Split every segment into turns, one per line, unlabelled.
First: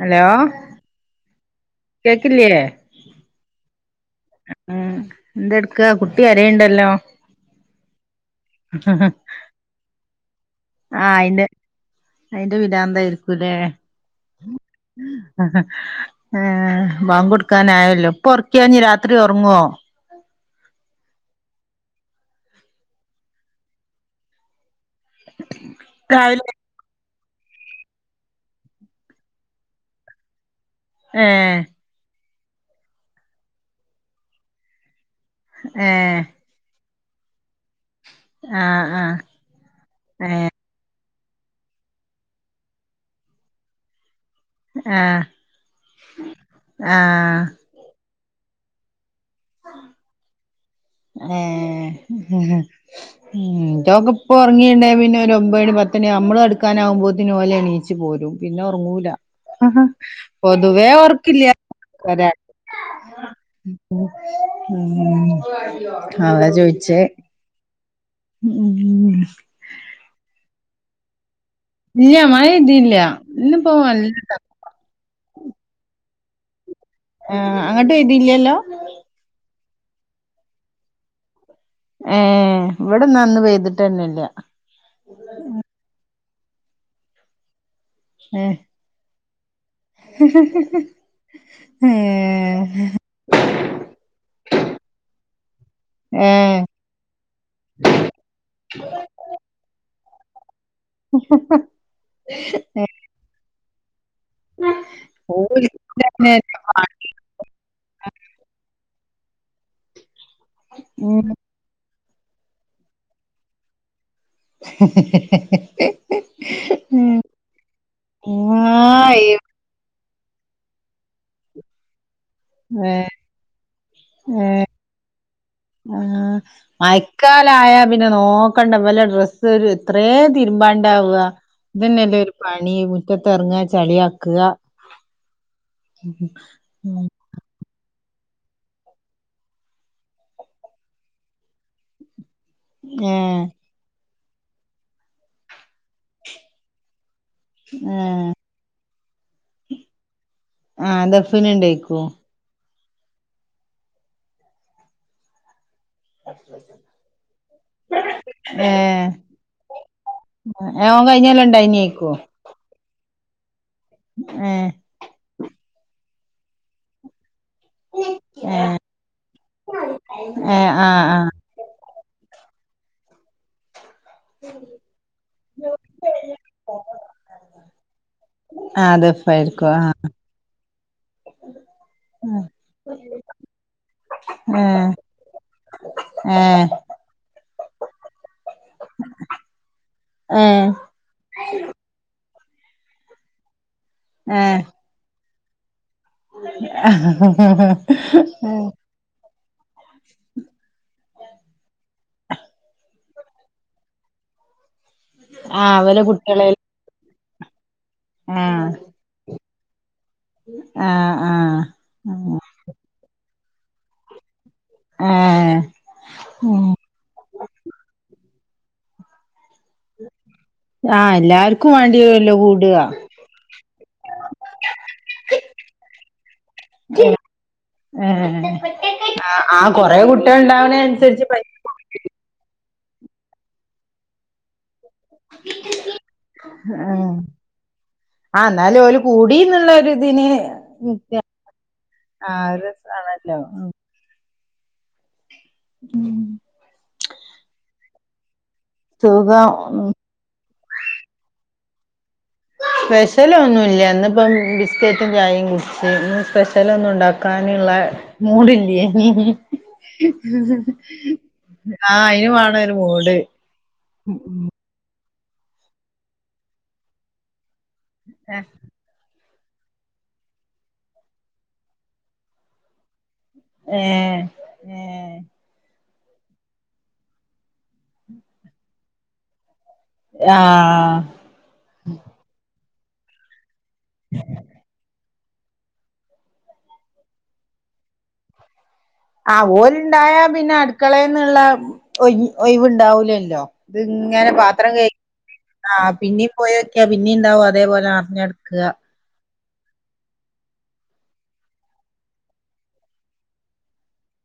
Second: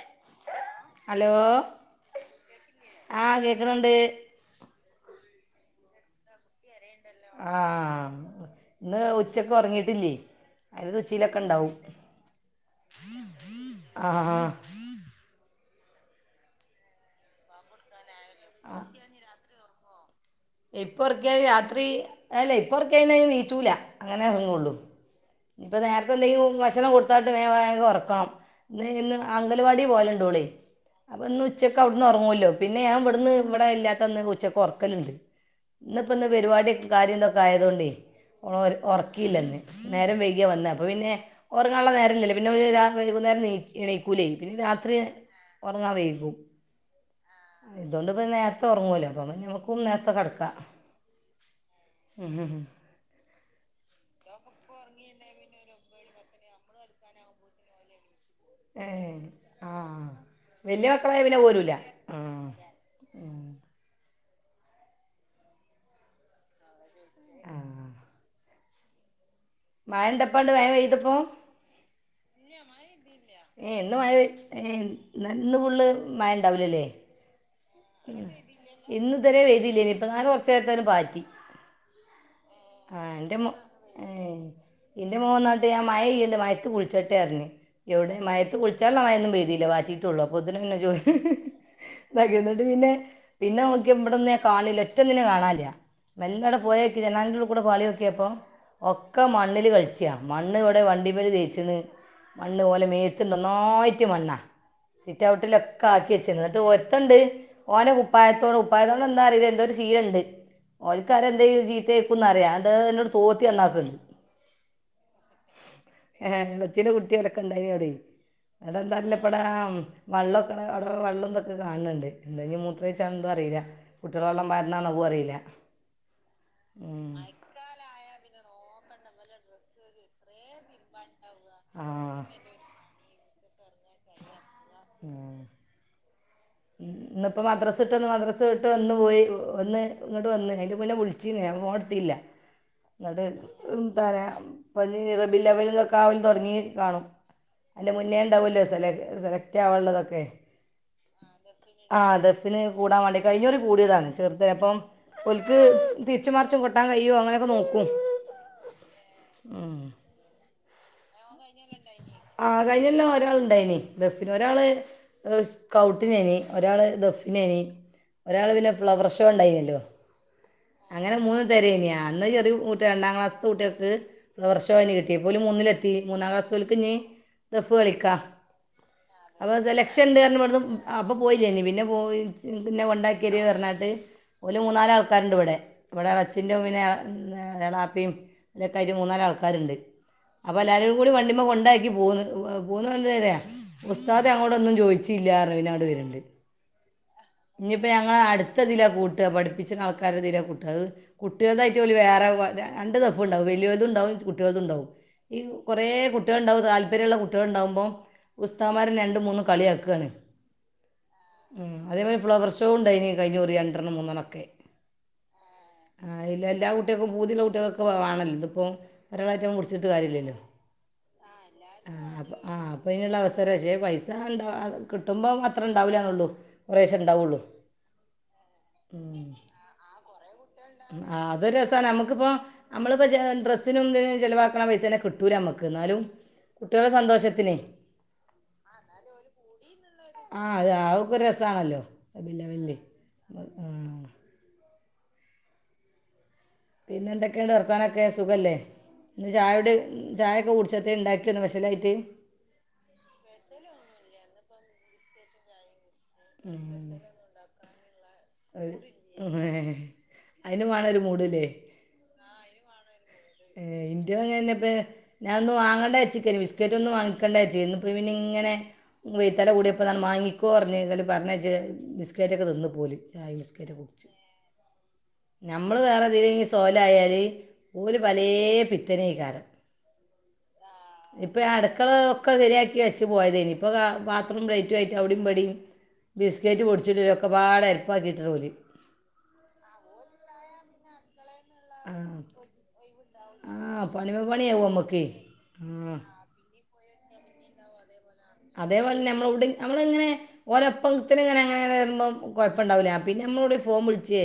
Hello
hello
കേക്കില്ലേ
ആഹ കേക്കണണ്ട്
ഉം എന്തെടുക്ക കുട്ടി കരയേണ്ടല്ലോ
ആഹ ഇന്ന് ഉച്ചക്ക് ഉറങ്ങിട്ടില്ലേ
ആഹ അയിന്റെ അയിന്റെറെ വിടാന്ന്തായിരിക്കൂല്ലേ
ആ ആ.
ആഹ ബമ്പു കൊടുക്കാനായല്ലോ ഇപ്പൊ ഉറക്കിയ ഇനി രാത്രി ഉറങ്ങുവോ
ഇപ്പറക്കെ രാത്രി അല്ല ഇപ്പറകിയ നീച്ചൂല അങ്ങനെ അങ്ങള്ളു ഇപ്പ നേരത്തെ എന്തെങ്കും
രാവിലെ
വേ ഭക്ഷണം കൊടുത്തായിട് വേഗം ഉറക്കണം ഇന്ന് അങ്കൽവാടി പോലെ ഉണ്ടളേ അപ്പൊ ഒന്ന്
ഏഹ്
ഉച്ചക്കെ അവിടുന്ന് ഉറങ്ങുവല്ലോ പിന്നെ ഞാൻ ഇവിടുന്ന് ഇവിടെ ഇല്ലാത്ത ഒന്ന് ഉച്ചക്കക്ക് ഉറക്കലുണ്ട് ഇനിപ്പ
ഏഹ്
ഇന്ന് പരിപാടി കാര്യം എന്തൊക്കെ ആയതോണ്ടേ
ആഹ് ആഹ്
ഉറക്കിയില്ലന്ന് നേരം വൈക
ഏഹ്
വന്നാ അപ്പൊ പിന്നെ റങ്ങാനുള്ള നേരന്ന ഇല്ല പിന്നെ ഒരു വൈകുന്നേം നണക്കും കൂല പിന്നെ രാത്രി ഉറങ്ങാ വേയിക്കും
ആഹ
ഇതുകൊണ്ട് ഇപ്പം നേരത്തെ ഉറങ്ങുവല്ലോ അപ്പ ഇങ്ങൾക്കും നേരത്തെ കിടക്കാം
ഏ ആഹ ഉ് ഇതോക്ക ഇപ്പൊ ഉറങ്ങിയിന്ന പിന്നെ ഒരു ഒമ്പത് മണി പത്ത മണി നമ്മള് എടുക്കാനാവകുമ്പോത്തത്തിന് ഓല എണീച്ച്ു പോരും പിന്നെ
ഏ
ഉറങ്ങൂല
ആ
പൊതുവേ
വലിയ മക്കളായ പിന്നെ
ഓർക്കില്ല
പോരൂല ആ
ഒരാ മ്മ് അതാ ചോദിച്ചേ
മ്മ്
ഉം
മഴണ്ടപ്പണ്ട് മഴ പെയ്തപ്പോ
ഇല്ല മഴ പെയ്തില്ല ഇന്നിപ്പോ
ഏഹ് ഇന്ന് മഴപെ
നല്ല
ഏഹ് ന്നന്ന് ഫുള്ള് മാഴണ്ടാവുലലെ
ആഹ് അങ്ങ്ട്ട് വെയ്തില്ലല്ലൊ
ഇന്ന് ഇത് വരേ വഴ്തീലേനു ഇപ്പനാൾ കൊറച്ചേര്ത്തൊന്ന് പാറ്റി
ഏഹ് ഇവടെന്ന ഇന്ന് പെയ്തിട്ടെന്നെ ഇല്ല
ഇന്റെ മോൻന്നയ്ട്ട് ഞാൻ മഴെയ്യ്ണ് ണ്ട് മയത്ത് കുളിച്ചട്ടെ അർഞ് എവടെ മയത്ത്
ഏഹ്
കുള് കുള്ച്ചാല്ല മഴെന്നും പെയ്തീല്ല പാറ്റീട്ടൊള്ളു അപ്പത്തിന് പിന്നെ ജോലി
ഏഹ്
പിന്നെ പിന്നെ നോക്ക്യ ഇവിടൊന്നെ കാൺല്ല ഒറ്റൊന്നിനെ കാണാല്ല മെല്ലടെ
ഏഹ്
പോയോ ജനാൽന്റുള്ളി കൂട പാളൊക്കിയപ്പൊ ഒക്ക മണ്ണില് കളി ചച്ച മണ്ണ് ഇവടെ വണ്ടിമ്മല് തേച്ചീണ് മണ്ണ് ഓല മേത്ത്ണ്ട് ഒന്നായ്ട്ട് മണ്ണ സിറ്റൗട്ട്ലൊക്കെ ആക്കി
ഓൽക്കന്നെ
വെച്ചെന്ന് ഇന്നിട്ട്
പണി
ഒർത്തണ്ട് ഓനെ കുപ്പായത്തോണ്ട ഉപ്പായത്തോണ്ട എന്താന്നറീല്ല എന്തോര് ശീലണ്ട്
ഉം
ഓൽക്കറിയ എന്തെ ചീത്തെ ക്കുന്നറിയ ഇണ്ട് എന്നോട് തോത്തി നന്നാക്ക്ൺണ്ട്
[inaudible] [unintelligible]
ഹെ ഹെ എളയ്ച്ചന്റകുട്ടി ഓലക്ക ക ഇണ്ടായ്നു അവടെ
ആഹ്
അതെന്തല്ലപ്പടാ വെള്ളക്ക്ണ അവട വള്ളം ഇതൊക്ക കാൺണ്ണ്ട് ഇല്ലെങ്കി മൂത്രൊയ്ച്ചന്നും അറീല്ല കുട്ടീള് വള്ളം പാർന്നത അതും അറിയില്ല
ആഹ്
ഉം.
മഴക്കാ ലായ പിന്ന നോക്കണ്ട ഇവല ഡ്രസ്സ് ഒര് ഇത്രേ തിര്മ്പാണ്ടാവ
ആ
ഇതെന്നെല്ലൊരു പണി മുറ്റത്തെറ്ങ്ങ ചളിയാക്ക്യ [inaudible]
ഇന്ന് ഇപ്പ മദ്രസ്ട്ടന്ന് മദ്രസ് വുട്ട് വന്ന് പോയി ഒന്ന് ഇങ്ങ്ട്ട് വന്ന് അയിന്റെ മുന്നെ വുള്ച്ചീന്നു ഞാ ഫോണെട്ത്തീല
[inaudible]
ഇന്ന്ട്ട്
ഏഹ്
ഇന്തെറ ഇപ്പഞി റബിഉൽഅവ്വൽക്കാവല് തൊടങ്ങീ കാണും അയിന്റെ മുന്നേ
ഏഹ്
ഇണ്ടാവൊലൊ സെല സെലക്ടാവാള്ളതൊക്കെ
ആഹ് ദഫിന്ണ്ടെ
ആഹ് ദഫിന് കൂടാൻ വേണ്ടി കഴിഞ്ഞുറി കൂടിയതാണ് ചെറ്തല്ലപ്പം ഓല്ക്ക് തിരിച്ചും മർച്ചും കൊട്ടാൻ കയ്യൊ അങ്ങനൊക്കെ നോക്കും
ഏഹ്
ഉം
ഏഹ് കഴ്ഞ്ഞേലണ്ടെയ്നേക്ക്വൊ
ആഹ് കഴിഞ്ഞൊല്ലാം ഒരാള് ഇണ്ടയ്ന് ദഫിന് ഒരാള്
ഏഹ്
സ്കൗട്ടിനേന് ഒരാള് ദഫിനേന് ഒരാള് പിന്നെ ഫ്ലവർ ഷോ ഇണ്ടായ്നല്ലൊ
ഏഹ് ആഹ്
അങ്ങനെ
ആഹ്
മൂന്ന് തരേന് അന്ന് ചെറി രണ്ടാം ക്ലാസ്തെ കുട്ടീക്ക് ഫ്ലവർഷോ ഏന് കിട്ടിയെ ഇപ്പോല് മൂന്നിലെത്തി മൂന്നാ ക്ലാസിത്തോൽക്കിഞി ദഫ് കളിക്ക
ആഹ് ദഫ്
അപ സെലക്ഷൻണ്ട് അർഞ് ഇവിടുന്ന് അപ പോയിലെനി പിന്നെ പോയി ഇന്ന കൊണ്ടാക്കെരീ പർഞ്ഞാണ്ട് ഓല്
ആഹ്
മൂന്നാലാൾക്കാര്ണ്ട് ഇവടെ. ഇവടെ അച്ഛിൻ്റെ
ഏഹ്
പിന്ന ഞാള എളാപ്പിം അതൊക്കായിട്ട് മൂന്നാലാൾക്കാര്ണ്ട് അപ്പൊ
ഏഹ്
എല്ലാരും കൂടി വണ്ടിമ്മെ കൊണ്ടാക്കി പോന്ന്. പോന്നെന്തെ അറിയൊ ഉസ്താദ്
ഏഹ് ഏഹ്
ഞങ്ങളോടൊന്നും ചോദി ച്ചില്ലാർഞ് വർൺണ്ട്. ഇഞിപ്പ ഞങ്ങളടാത്തതില കൂട് കൂട്ട പഠിപ്പിച്ച്ണട് ആൾക്കാരത് ല കൂട്ട കുട്ടീൾതായ്ട്ട് ഓല് വേറെ രണ്ട് ദഫ് ഇണ്ടാവും. വലോൽതുണ്ടാവും കുട്ടീൾതുണ്ടാവും
ആഹ്
കൊറേ
ഇവലെ കുട്ട്യാളെ
കുട്ടീൾണ്ടാവും താല്പര്യള്ള കുട്ടീൾ ഇണ്ടാവുമ്പൊ
ആഹ്
ഉസ്താമാരന്നെ രണ്ടു മൂന്നും കളിയാക്കാണ്
ആഹ് ആഹ്
അതേപൊലെ ഫ്ലവർഷോ ഇണ്ടയ്ന് കഴിഞ്ഞുറി രണ്ടെണ്ണം മൂന്നെണ്ണൊക്കെ
ഏഹ്
ആഹ് ഇല്ലല്ലാ എല്ലാ കുട്ടീൾക്ക് പൂത്ള്ള കുട്ടീകൊക്കെ വെണല്ലൊ. ഇത്പ്പൊ ഒരാളായ്റ്റ് ഞമ്മള് പുട്ച്ച്ട്ട് കാര്യല്ലല്ലൊ
ആഹ് എല്ലാർക്കു
ആഹ് അ ആ് അപ്പൊയ്നുള്ള അവസരക്ഷെ പൈസ ണ്ടാ കിട്ടു ട്ടുമ്പോം അത്രണ്ടാവൂല്ലന്നുള്ളൂ കൊറേശം ഉണ്ടാവുള്ളൂ
ഏഹ്
ഉം.
ആ കൊറെ കുട്ട്യാള്ണ്ടാവനൻസരിച്ച് പൈസ
നമുക്കിപ്പോ നമ്മളിപ്പോ ഡ്രസിനും ഇതിനും ചിലവാക്കണ പൈസന്നെ കിട്ടൂ- ഇന്നാലും കുട്ട്യാള സന്തോഷത്തിന്
ആ് എന്നാലും ഓല് കൂടീന്ന്ള്ളൊരു തിന്
ആ അത് അതൊക്കെ ഒരു രസമാണല്ലോ വലിയ
ആഹ് ഒരു
വലിയ
ആണല്ലോ ഉം
പിന്നെന്തൊക്കെണ്ട് വർത്താനൊക്കെ സുഖല്ലേ ഇന്ന്
സുഖം
ചായുടിം
ഉം
ചായൊക്കെ കുടിച്ചാ ത്തേണ്ടാക്ക്യാ ഇന്ന് സ്പെഷലായിട്ട്
സ്പെഷലൊന്നുല്ല്യ ഇന്ന്പ്പം ബിസ്ക്കറ്റും ചായിം കുടിച്ച് സ്പെഷ്യലൊന്നും ഉണ്ടാക്കാനുള്ള മൂഡ്ല്ലേനി
അയ്നും വേണൊരു മൂഡ്ല്ലേ
ആഹ് അയിനും വേണൊരു മൂട്
ഇൻ്റെതു അങ്ങനന്നെപ്പ ഞാനൊന്നു വാങ്ങണ്ടച്ചിക്കേന് ബിസ്ക്കറ്റൊന്നും വാങ്ങിക്കേണ്ടച്ച്‌ക്കേനി ഇപ്പം ഇവനിങ്ങനെ വെയ്ത്തല കൂടിയപ്പോൾ ന്നാത് വാങ്ങിക്കോ പറഞ്ഞ് താലും പറഞ്ഞ യ്ച്ച് ബിസ്ക്കറ്റൊക്കെ തിന്ന്പ്പോല് ചായിം ബിസ്കറ്റെക്കെ കുട്ച്ചു.
ഏഹ് ഏഹ്
നമ്മള് വേറെതിലേലും പൊയലായാല് പലേ പിത്തനേക്കാരം
ആഹ്
ഇപ്പൊ ഞാ അടുക്കള ഒക്കെ ശരിയാക്കി വെച്ച് പോയതേനി ഇപ്പ പാത്രും പ്ലെയ്റ്റേറ്റ് അവ്ടിം ബടിം ബിസ്കറ്റ് പൊടിച്ചിട്ട് ഒക്കെപാട് എര്പ്പാക്കിട്ടോര്
ആ ഓല്ണ്ടായാ പിന്നെ അടുക്കളേന്നുള്ള
ആ
ഒഴിവുണ്ടാവൂലല്ലോ
ആ പണിമ
ഇതിങ്ങനെ
പണിയാവും
പാത്രം കഴ്
നമുക്ക്
ആ പിന്നിം പോയൊക്കാ പിന്നീംണ്ടാവും അതേപോലെ നർഞ്ഞട്ക്ക്ണ്
അതേപോലെന്നെ നമ്മളവ്ടം നമ്മള്ങ്ങനെ ഓലെപ്പത്തിനിങ്ങനെങ്ങന വരുമ്പോ കൊഴ്പ്പണ്ടാവൂല്ല പിന്നെ നമ്മളവ്ടേം ഫോൺ വിളിച്ചേ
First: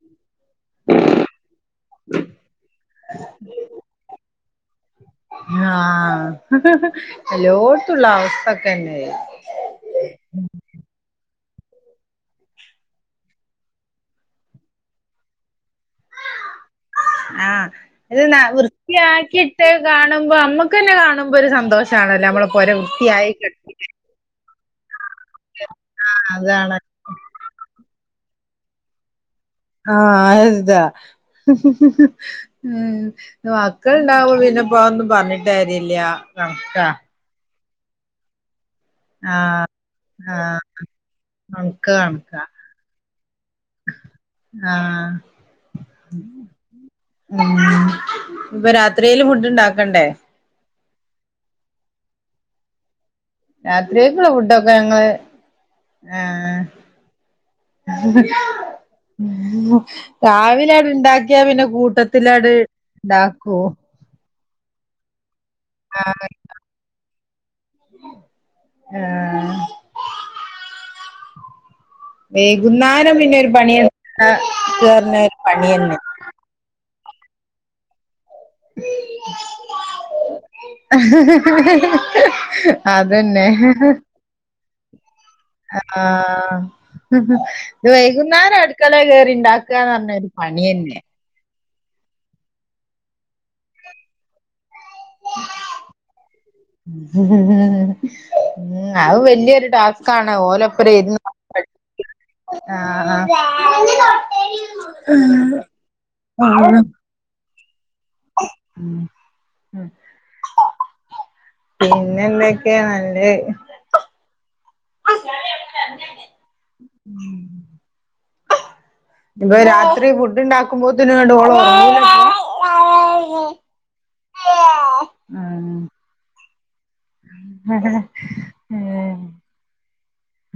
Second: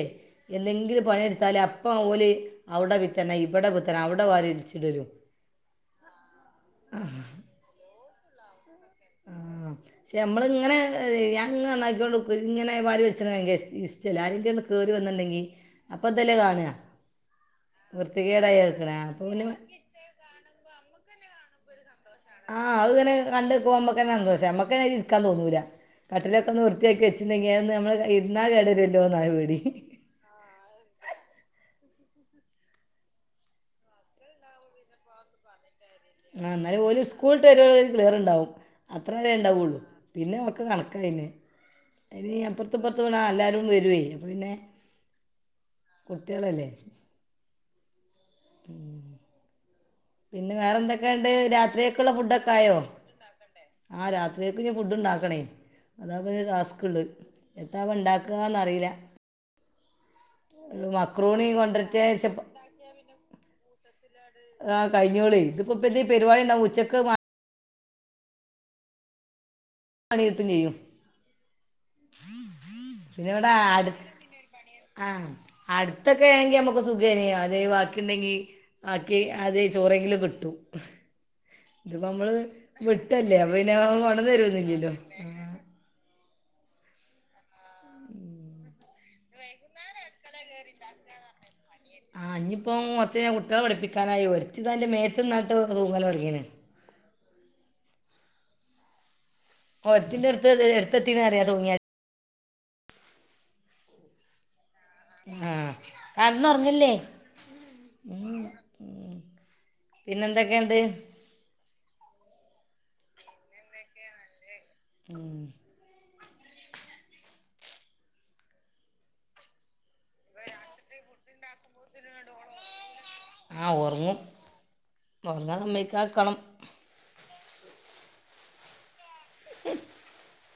എന്തെങ്കിലും പണിയെടുത്താലേ അപ്പം ഓല് അവിടെ പിത്തനെ ഇവിടെ പിത്തന അവിടെ വാരിർച്ചിട്ടരും
ആഹ് ത്തുള്ള അവസ്ഥക്കന്നെ
ആഹ് ക്ഷെ നമ്മളിങ്ങനെ ഞാങ്ങനെ നാ ന്നാക്ക്യോണ്ട്ക്കും ഇങ്ങനെ വാരി വൽച്ചണത് ഇഷ്ടല്ല അരങ്കി കേറി വന്നിണ്ടെങ്കി അപ്പൊ ഇതല്ലേ കാണ
ആഹ് ഇത്
പിന്നെ
വൃത്തിയാക്കിട്ടെ കാണുമ്പോ ഞമ്മക്കന്നെ കാണുമ്പോ ഒരു സന്തോഷ ണല്ലോ നമ്മള പോരെ വൃത്തിയായി കെട്ക്കൂലെ
ന്നെ സന്തോഷാ നമ്മക്കന്നെയ്‌ല് ഇരിക്കാൻ തോന്നൂല
ആഹ്
കട്ടിലൊക്കെ ഒന്ന്
അതാണ്
വൃത്തിയാക്കി വെച്ച്ണ്ടെങ്കി ന്ന് നമ്മള് ഇർന്നാ കേടരുല്ലോന്നായ് പേടി
ആഹ് അയ്താ ഉം മക്കൾ ഉണ്ടാവ്മ്പോ പിന്നെപ്പ‌ തൊന്നും പറഞ്ഞിട്ടാര്യല്ല
ആഹ് എന്നാലും സ്കൂളിട്ടെരോളും ഒരു ക്ലിയർണ്ടാവും അത്രന്നെ ഉണ്ടാവള്ളൂ പിന്നെ ഒക്കെ കണക്കായിന്നെ
കൺക്കാ
അയ്ന് അപ്പുറത്ത്പ്പൊർത്തുള്ള എല്ലാവരും വരുവേ അപ്പം പിന്നെ
ആഹ്
കുട്ട്യാളല്ലേ
ആഹ് ഇപ്പൊ രാത്രിൽ ഫുഡ്ണ്ടാക്കണ്ടേ
പിന്നെ വേറെന്തൊക്കെണ്ട് രാത്രിയൊക്കെള്ള ഫുഡൊക്കെ ആയോ ആഹ്
രാത്രിയേക്കുള്ള
രാത്രിയെക്ക്
ഫുഡൊക്കെ
ഞ്ഞ്
ഞങ്ങള്
ഫുഡ്ണ്ടാക്കണേ അതാപഞ്ഞ്
ആഹ്
ടാസ്ക്ള്ള് എത്താപ്പണ്ടാക്കാന്ന റീല്ല
രാവിലെട് ഇണ്ടാക്കിയാ
മക്രൂണി
പിന്നെ
കൊണ്ടിട്ട്
കൂട്ടത്തിലാട് ഉണ്ടാക്കു
ആഹ് കഴ്ഞ്ഞോളി ഇതിപ്പ ഇപ്പെരിപാടി ഉണ്ടാവും ഉച്ചക്ക്
ആഹ്
പണി കിട്ടും ചെയ്യും
വൈകുന്നേരം പിന്നെ ഒരു
ഇവിടെ
പണി [inaudible]
അടു ആ
ഒരു പണിയന്നെ
അടുത്തൊക്കെ ആണെങ്കിൽ നമുക്ക് സുഖേന അതെ ബാക്കി ഉണ്ടെങ്കിൽ ആക്കി അത് ചോറെങ്കിലും കിട്ടും ഇതിപ്പോ നമ്മള് വിട്ടല്ലേ
അതന്നെ
അപ്പ പിന്നെ മട തരുമന്നില്ലല്ലോ
ആഹ ഇത് വൈകുന്നേരം അടുക്കള കയറിണ്ടാക്കുകന്ന് പറഞ്ഞൊരു പണി തന്നെ
ആ ഇനിയിപ്പോ മൊത്ത ഞാൻ കുട്ടികെ പഠിപ്പിക്കാനായി ഒച്ചിതതിന്റെ മേത്ത് നിന്നായിട്ട് തൂങ്ങല്ല പഠിക്കന്ന്
[unintelligible] ഉ അ വല് വതിയരു ടാസ്ക്
ഒരുത്തിൻ്റെ
ആണ്
അടുത്ത്
ഓലപ്പറം ഇ
അടുത്തെത്തിയെന്ന് അറിയാം തൂങ്ങിയാൽ
ആഹ ആ
ആഹ കന്നു ഉറങ്ങില്ലേ ഉ ഉ പിന്നെ എന്തൊക്കെയുണ്ട്
പിന്നെ എന്തൊക്കെയ നല്ല
ഉ
അ [unintelligible] ഉം ഇപ്പൊ രാത്രി ഫുഡ് ഉണ്ടാക്കുമ്പോ തന്നന് വേണ്ടള ഉറല്ല
ആഹ് ഉറങ്ങും ഒറങ്ങ നമ്മക്കക്കണം
ഉം [unintelligible]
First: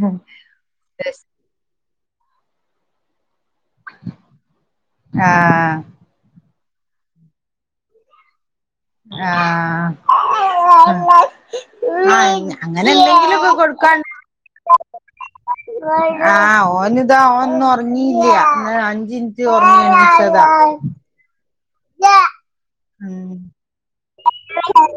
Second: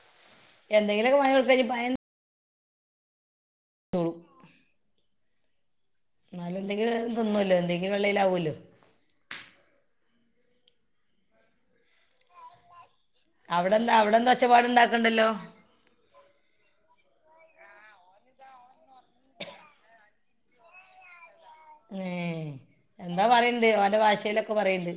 ആഹ
എന്തെങ്കിലൊക്കെ ഭയ കൊടുക്ക ഭയം
ആഹ
എന്നാലും എന്തെങ്കും തന്നുവല്ലോ എന്തെങ്കും വെള്ളൽവൂല്ലോ
ആഹ ആ അങ്ങനെന്ത
അവിടെന്താ അവിടെന്താ ഒച്ചപ്പാട് ഉണ്ടാക്കണ്ടല്ലോ
ആഹ ഓന് ഇതാ ഓൻന്ന ഉറങ്ങില്ല അഞ്ചിനിറ്റ് ഉറങ്ങി എണിച്ചതാ
എന്താ
ഉം
പറയണ്ട് അവന്റെ ഭാഷയിലൊക്കെ പറയണ്ട്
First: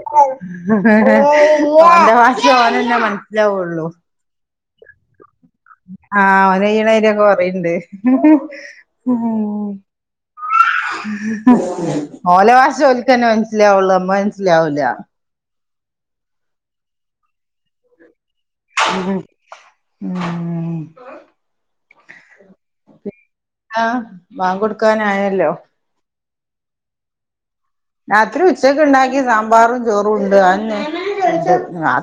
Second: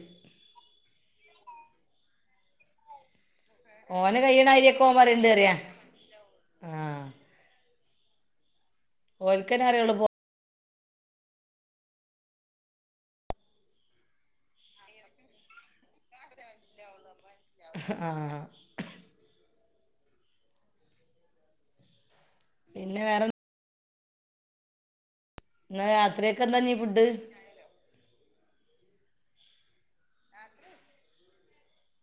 അന്ത ഭാഷ ആനല്ലെ മനസ്സിലാവുള്ളു.
അവന് [unintelligible] ആരിയക്കകമാർണ്ട് അറിയ
ആഹ ഒയ്യണായിര ഒക്കെ കൊറുണ്ട്
ഓൽക്കന്നെ അറിയുള്ളൂ പോ
ഓലവാഷ ഒലിക്കന്നേ മനസ്സിലാവുള്ളൂ അമ്മ മനസ്സിലാവൂല
ആഹ
ഉ ഉം
പിന്നെ വേറെ
ആഹ് മാ കൊടുക്കാനായല്ലോ?
എന്നാൽ രാത്രിയൊക്കെ എന്ത ഫുഡ്
രാത്രി ഉച്ചക്ക ഉണ്ടാക്കി സാമ്പാറും ചോറും ഉണ്ട് അന്നെ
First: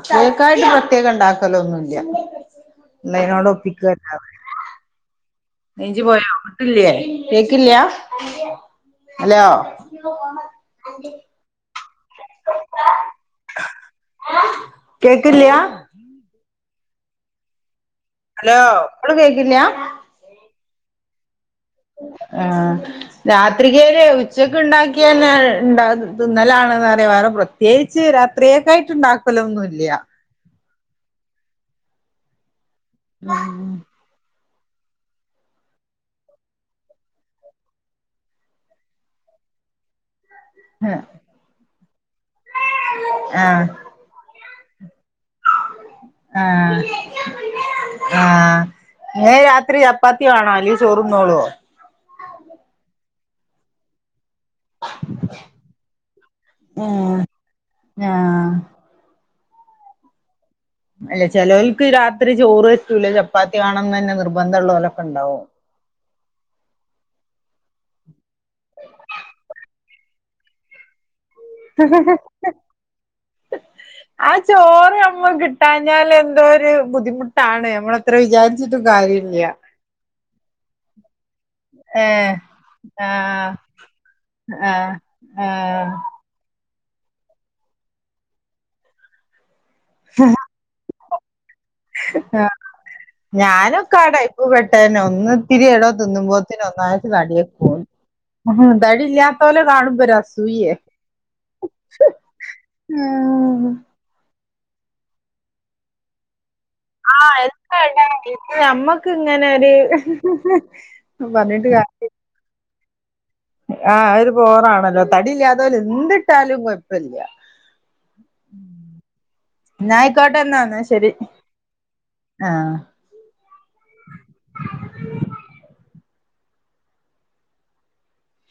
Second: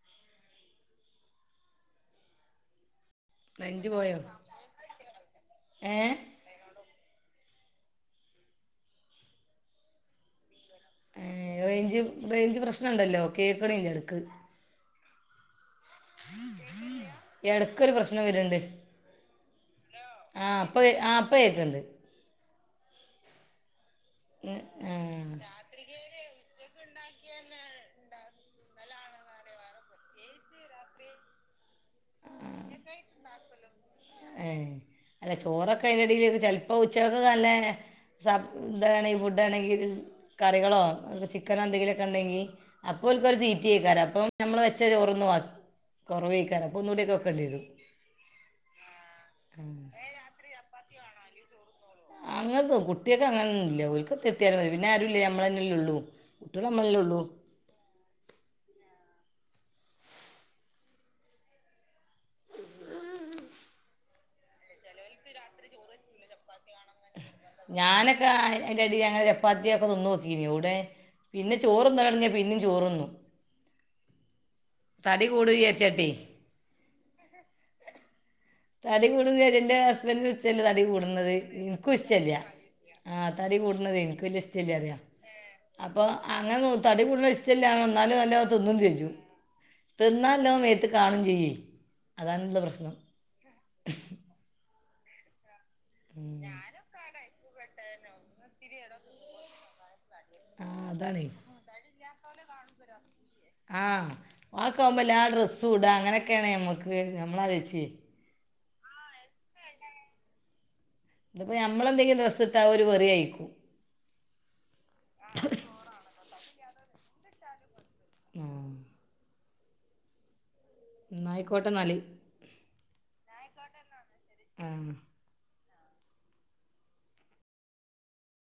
കേക്കായിട്ട് പ്രത്യേകം ഇണ്ടാക്കല ഒന്നുമല്ല ഇതിനോട്
റേഞ്ച്
ഒപ്പിക്കുകല്ലാ
പോയോ ഏ
നേഞ്ചി പോയോ അട്ടില്ലയേ കേക്കില്ലയാ ഹലോ
റേഞ്ച് റേഞ്ച് പ്രശ്നണ്ടല്ലോ കേൾക്കണെന്റെ അടുക്ക്
കേക്കില്ലയ
ഇടക്കൊരു പ്രശ്നം വരുണ്ട്
ഹലോ ഇപ്പളും കേക്കില്ല
ആഹ അപ്പ ആ അപ്പ കേട്ടുണ്ട്
ആ രാത്രികരെ ഉച്ചക്ക്
ഉം,
ഉണ്ടാക്കിയന്നെ
ആ
ഉണ്ടും ഇത് ഇന്നലാണെന്ന് അറിയാം വേറെ പ്രത്യേകിച്ച് രാത്രിയൊക്കയിട്ടണ്ടാക്കലോ ഒന്നും ഇല്ല ഉം
ഏ അല്ല ചോറൊക്കെ അതിന്റെടയില് ചിലപ്പ ഉച്ചക്ക നല്ലേ സ ഇന്താണെങ്കിൽ ഫുഡ ആണെങ്കിൽ കറികളോ? ചിക്കനോ എന്തെങ്കിലുമൊക്കെ ഉണ്ടെങ്കി അപ്പോ ഒരിക്ക ഒരു
ആഹ്
തീറ്റി ആക്കാർ അപ്പൊ നമ്മള് വെച്ച ചോറന്നു കുറവ കാറു
ആ രാത്രി ചപ്പാത്തി വേണോ? അല്ല ചോറുണ്ടോളുവോ?
അങ്ങനെ കുട്ടിയൊക്കെ അങ്ങനൊന്നും ഇല്ല ഒക്ക് തൃപ്തി ഇല്ലാതെ വരും. പിന്നെ ആരുമല്ലേ നമ്മള തന്നേ ഉള്ളൂ കുട്ടികൾ നമ്മളേ ല്ലേ
ഉം
ഉള്ളൂ..
ആഹ് അല്ല ചിലവൽക്ക് രാത്രി ചോറ് പറ്റൂല്ല, ചപ്പാത്തി കാണണംന്ന് തന്നെ നിർബന്ധം ഉള്ളവരൊക്കെ ഉണ്ടാവും.
ഞാനൊക്കെ ആയിന്റെ അടി അങ്ങനെ ചപ്പാത്തി ഒക്കെ തിന്നോക്കി എവിടെ. പിന്നെ ചോറൊന്നാലടങ്കിയ പിന്നിം ചോർ തിന്നു
ആ ചോറ് നമ്മൾ
കൂടും വിചാരിച്ചിട്ടേ
കിട്ടാഞ്ഞാല് എന്തോ ഒരു ബുദ്ധിമുട്ടാണ് നമ്മൾ എത്ര വിചാരിച്ച...
തടി കൂടുന്ന എന്റെ ഹസ്ബൻഡ് വിചാരിച്ചല്ലേ തടി കൂടുന്നത്.. ഇൻക്കും
ഏഹ്
ഇഷ്ടല്ല, ആ
ആഹ്
തടി കൂടണത് എനിക്ക് വല്യ ഇഷ്ടല്ല
ആഹ്
അറിയാ
ആഹ്
അപ്പൊ. ആ അങ്ങനെ തടി കൂടണ ഇഷ്ട്ടല്ല എന്നാലും നല്ലോം തിന്നും ചെച്ചും, തിന്നാല്ലോ മേത്ത് ത് കാണും ചെയ്യും, അതാണ്
ആഹ്
ഉള്ള പ്രശ്നം..
ഞാനൊക്കെ ആ ടൈപ്പ് പെട്ടേതന്നെ, ഒന്ന് ഇത്തിരി എടോ തിന്നുമ്പോത്തിൻ ഒന്നാത്തി തടി പോവും ആഹ് തടി ഇല്ലാത്തവരെ കാണുമ്പ ഒരു അസൂയയാ
ആഹ് ആ കമ്മല്, ആ ഡ്രസ്സുംഇടാ, അങ്ങനെ ഒക്കെ ആണ് നമുക്ക്
ആഹ്..
നമ്മളാലോചിച്ച്
എന്തണ്ട ഇനി നമ്മക്ക് ഇങ്ങനെ ഒരു.. ഹ്ഹ ഹ്ഹ ഹഹ
ഇതിപ്പോൾ നമ്മളെന്തെങ്കിലും ഡ്രസ്സിട്ട, ഒരു എറി ആയിരിക്കും.
ആഹ്! ഒരു ബോറാണല്ലോ? തടിയില്ലാത്തവരു എന്തിട്ടാലും കൊഴപ്പമില്ല..
ആ
ന്നാ ആയിക്കോട്ടെ എന്നാണ്...
ആയിക്കോട്ടെ എന്നാല്..
ആഹ്! !
ആയിക്കോട്ടെന്നാലു.. ആഹ്...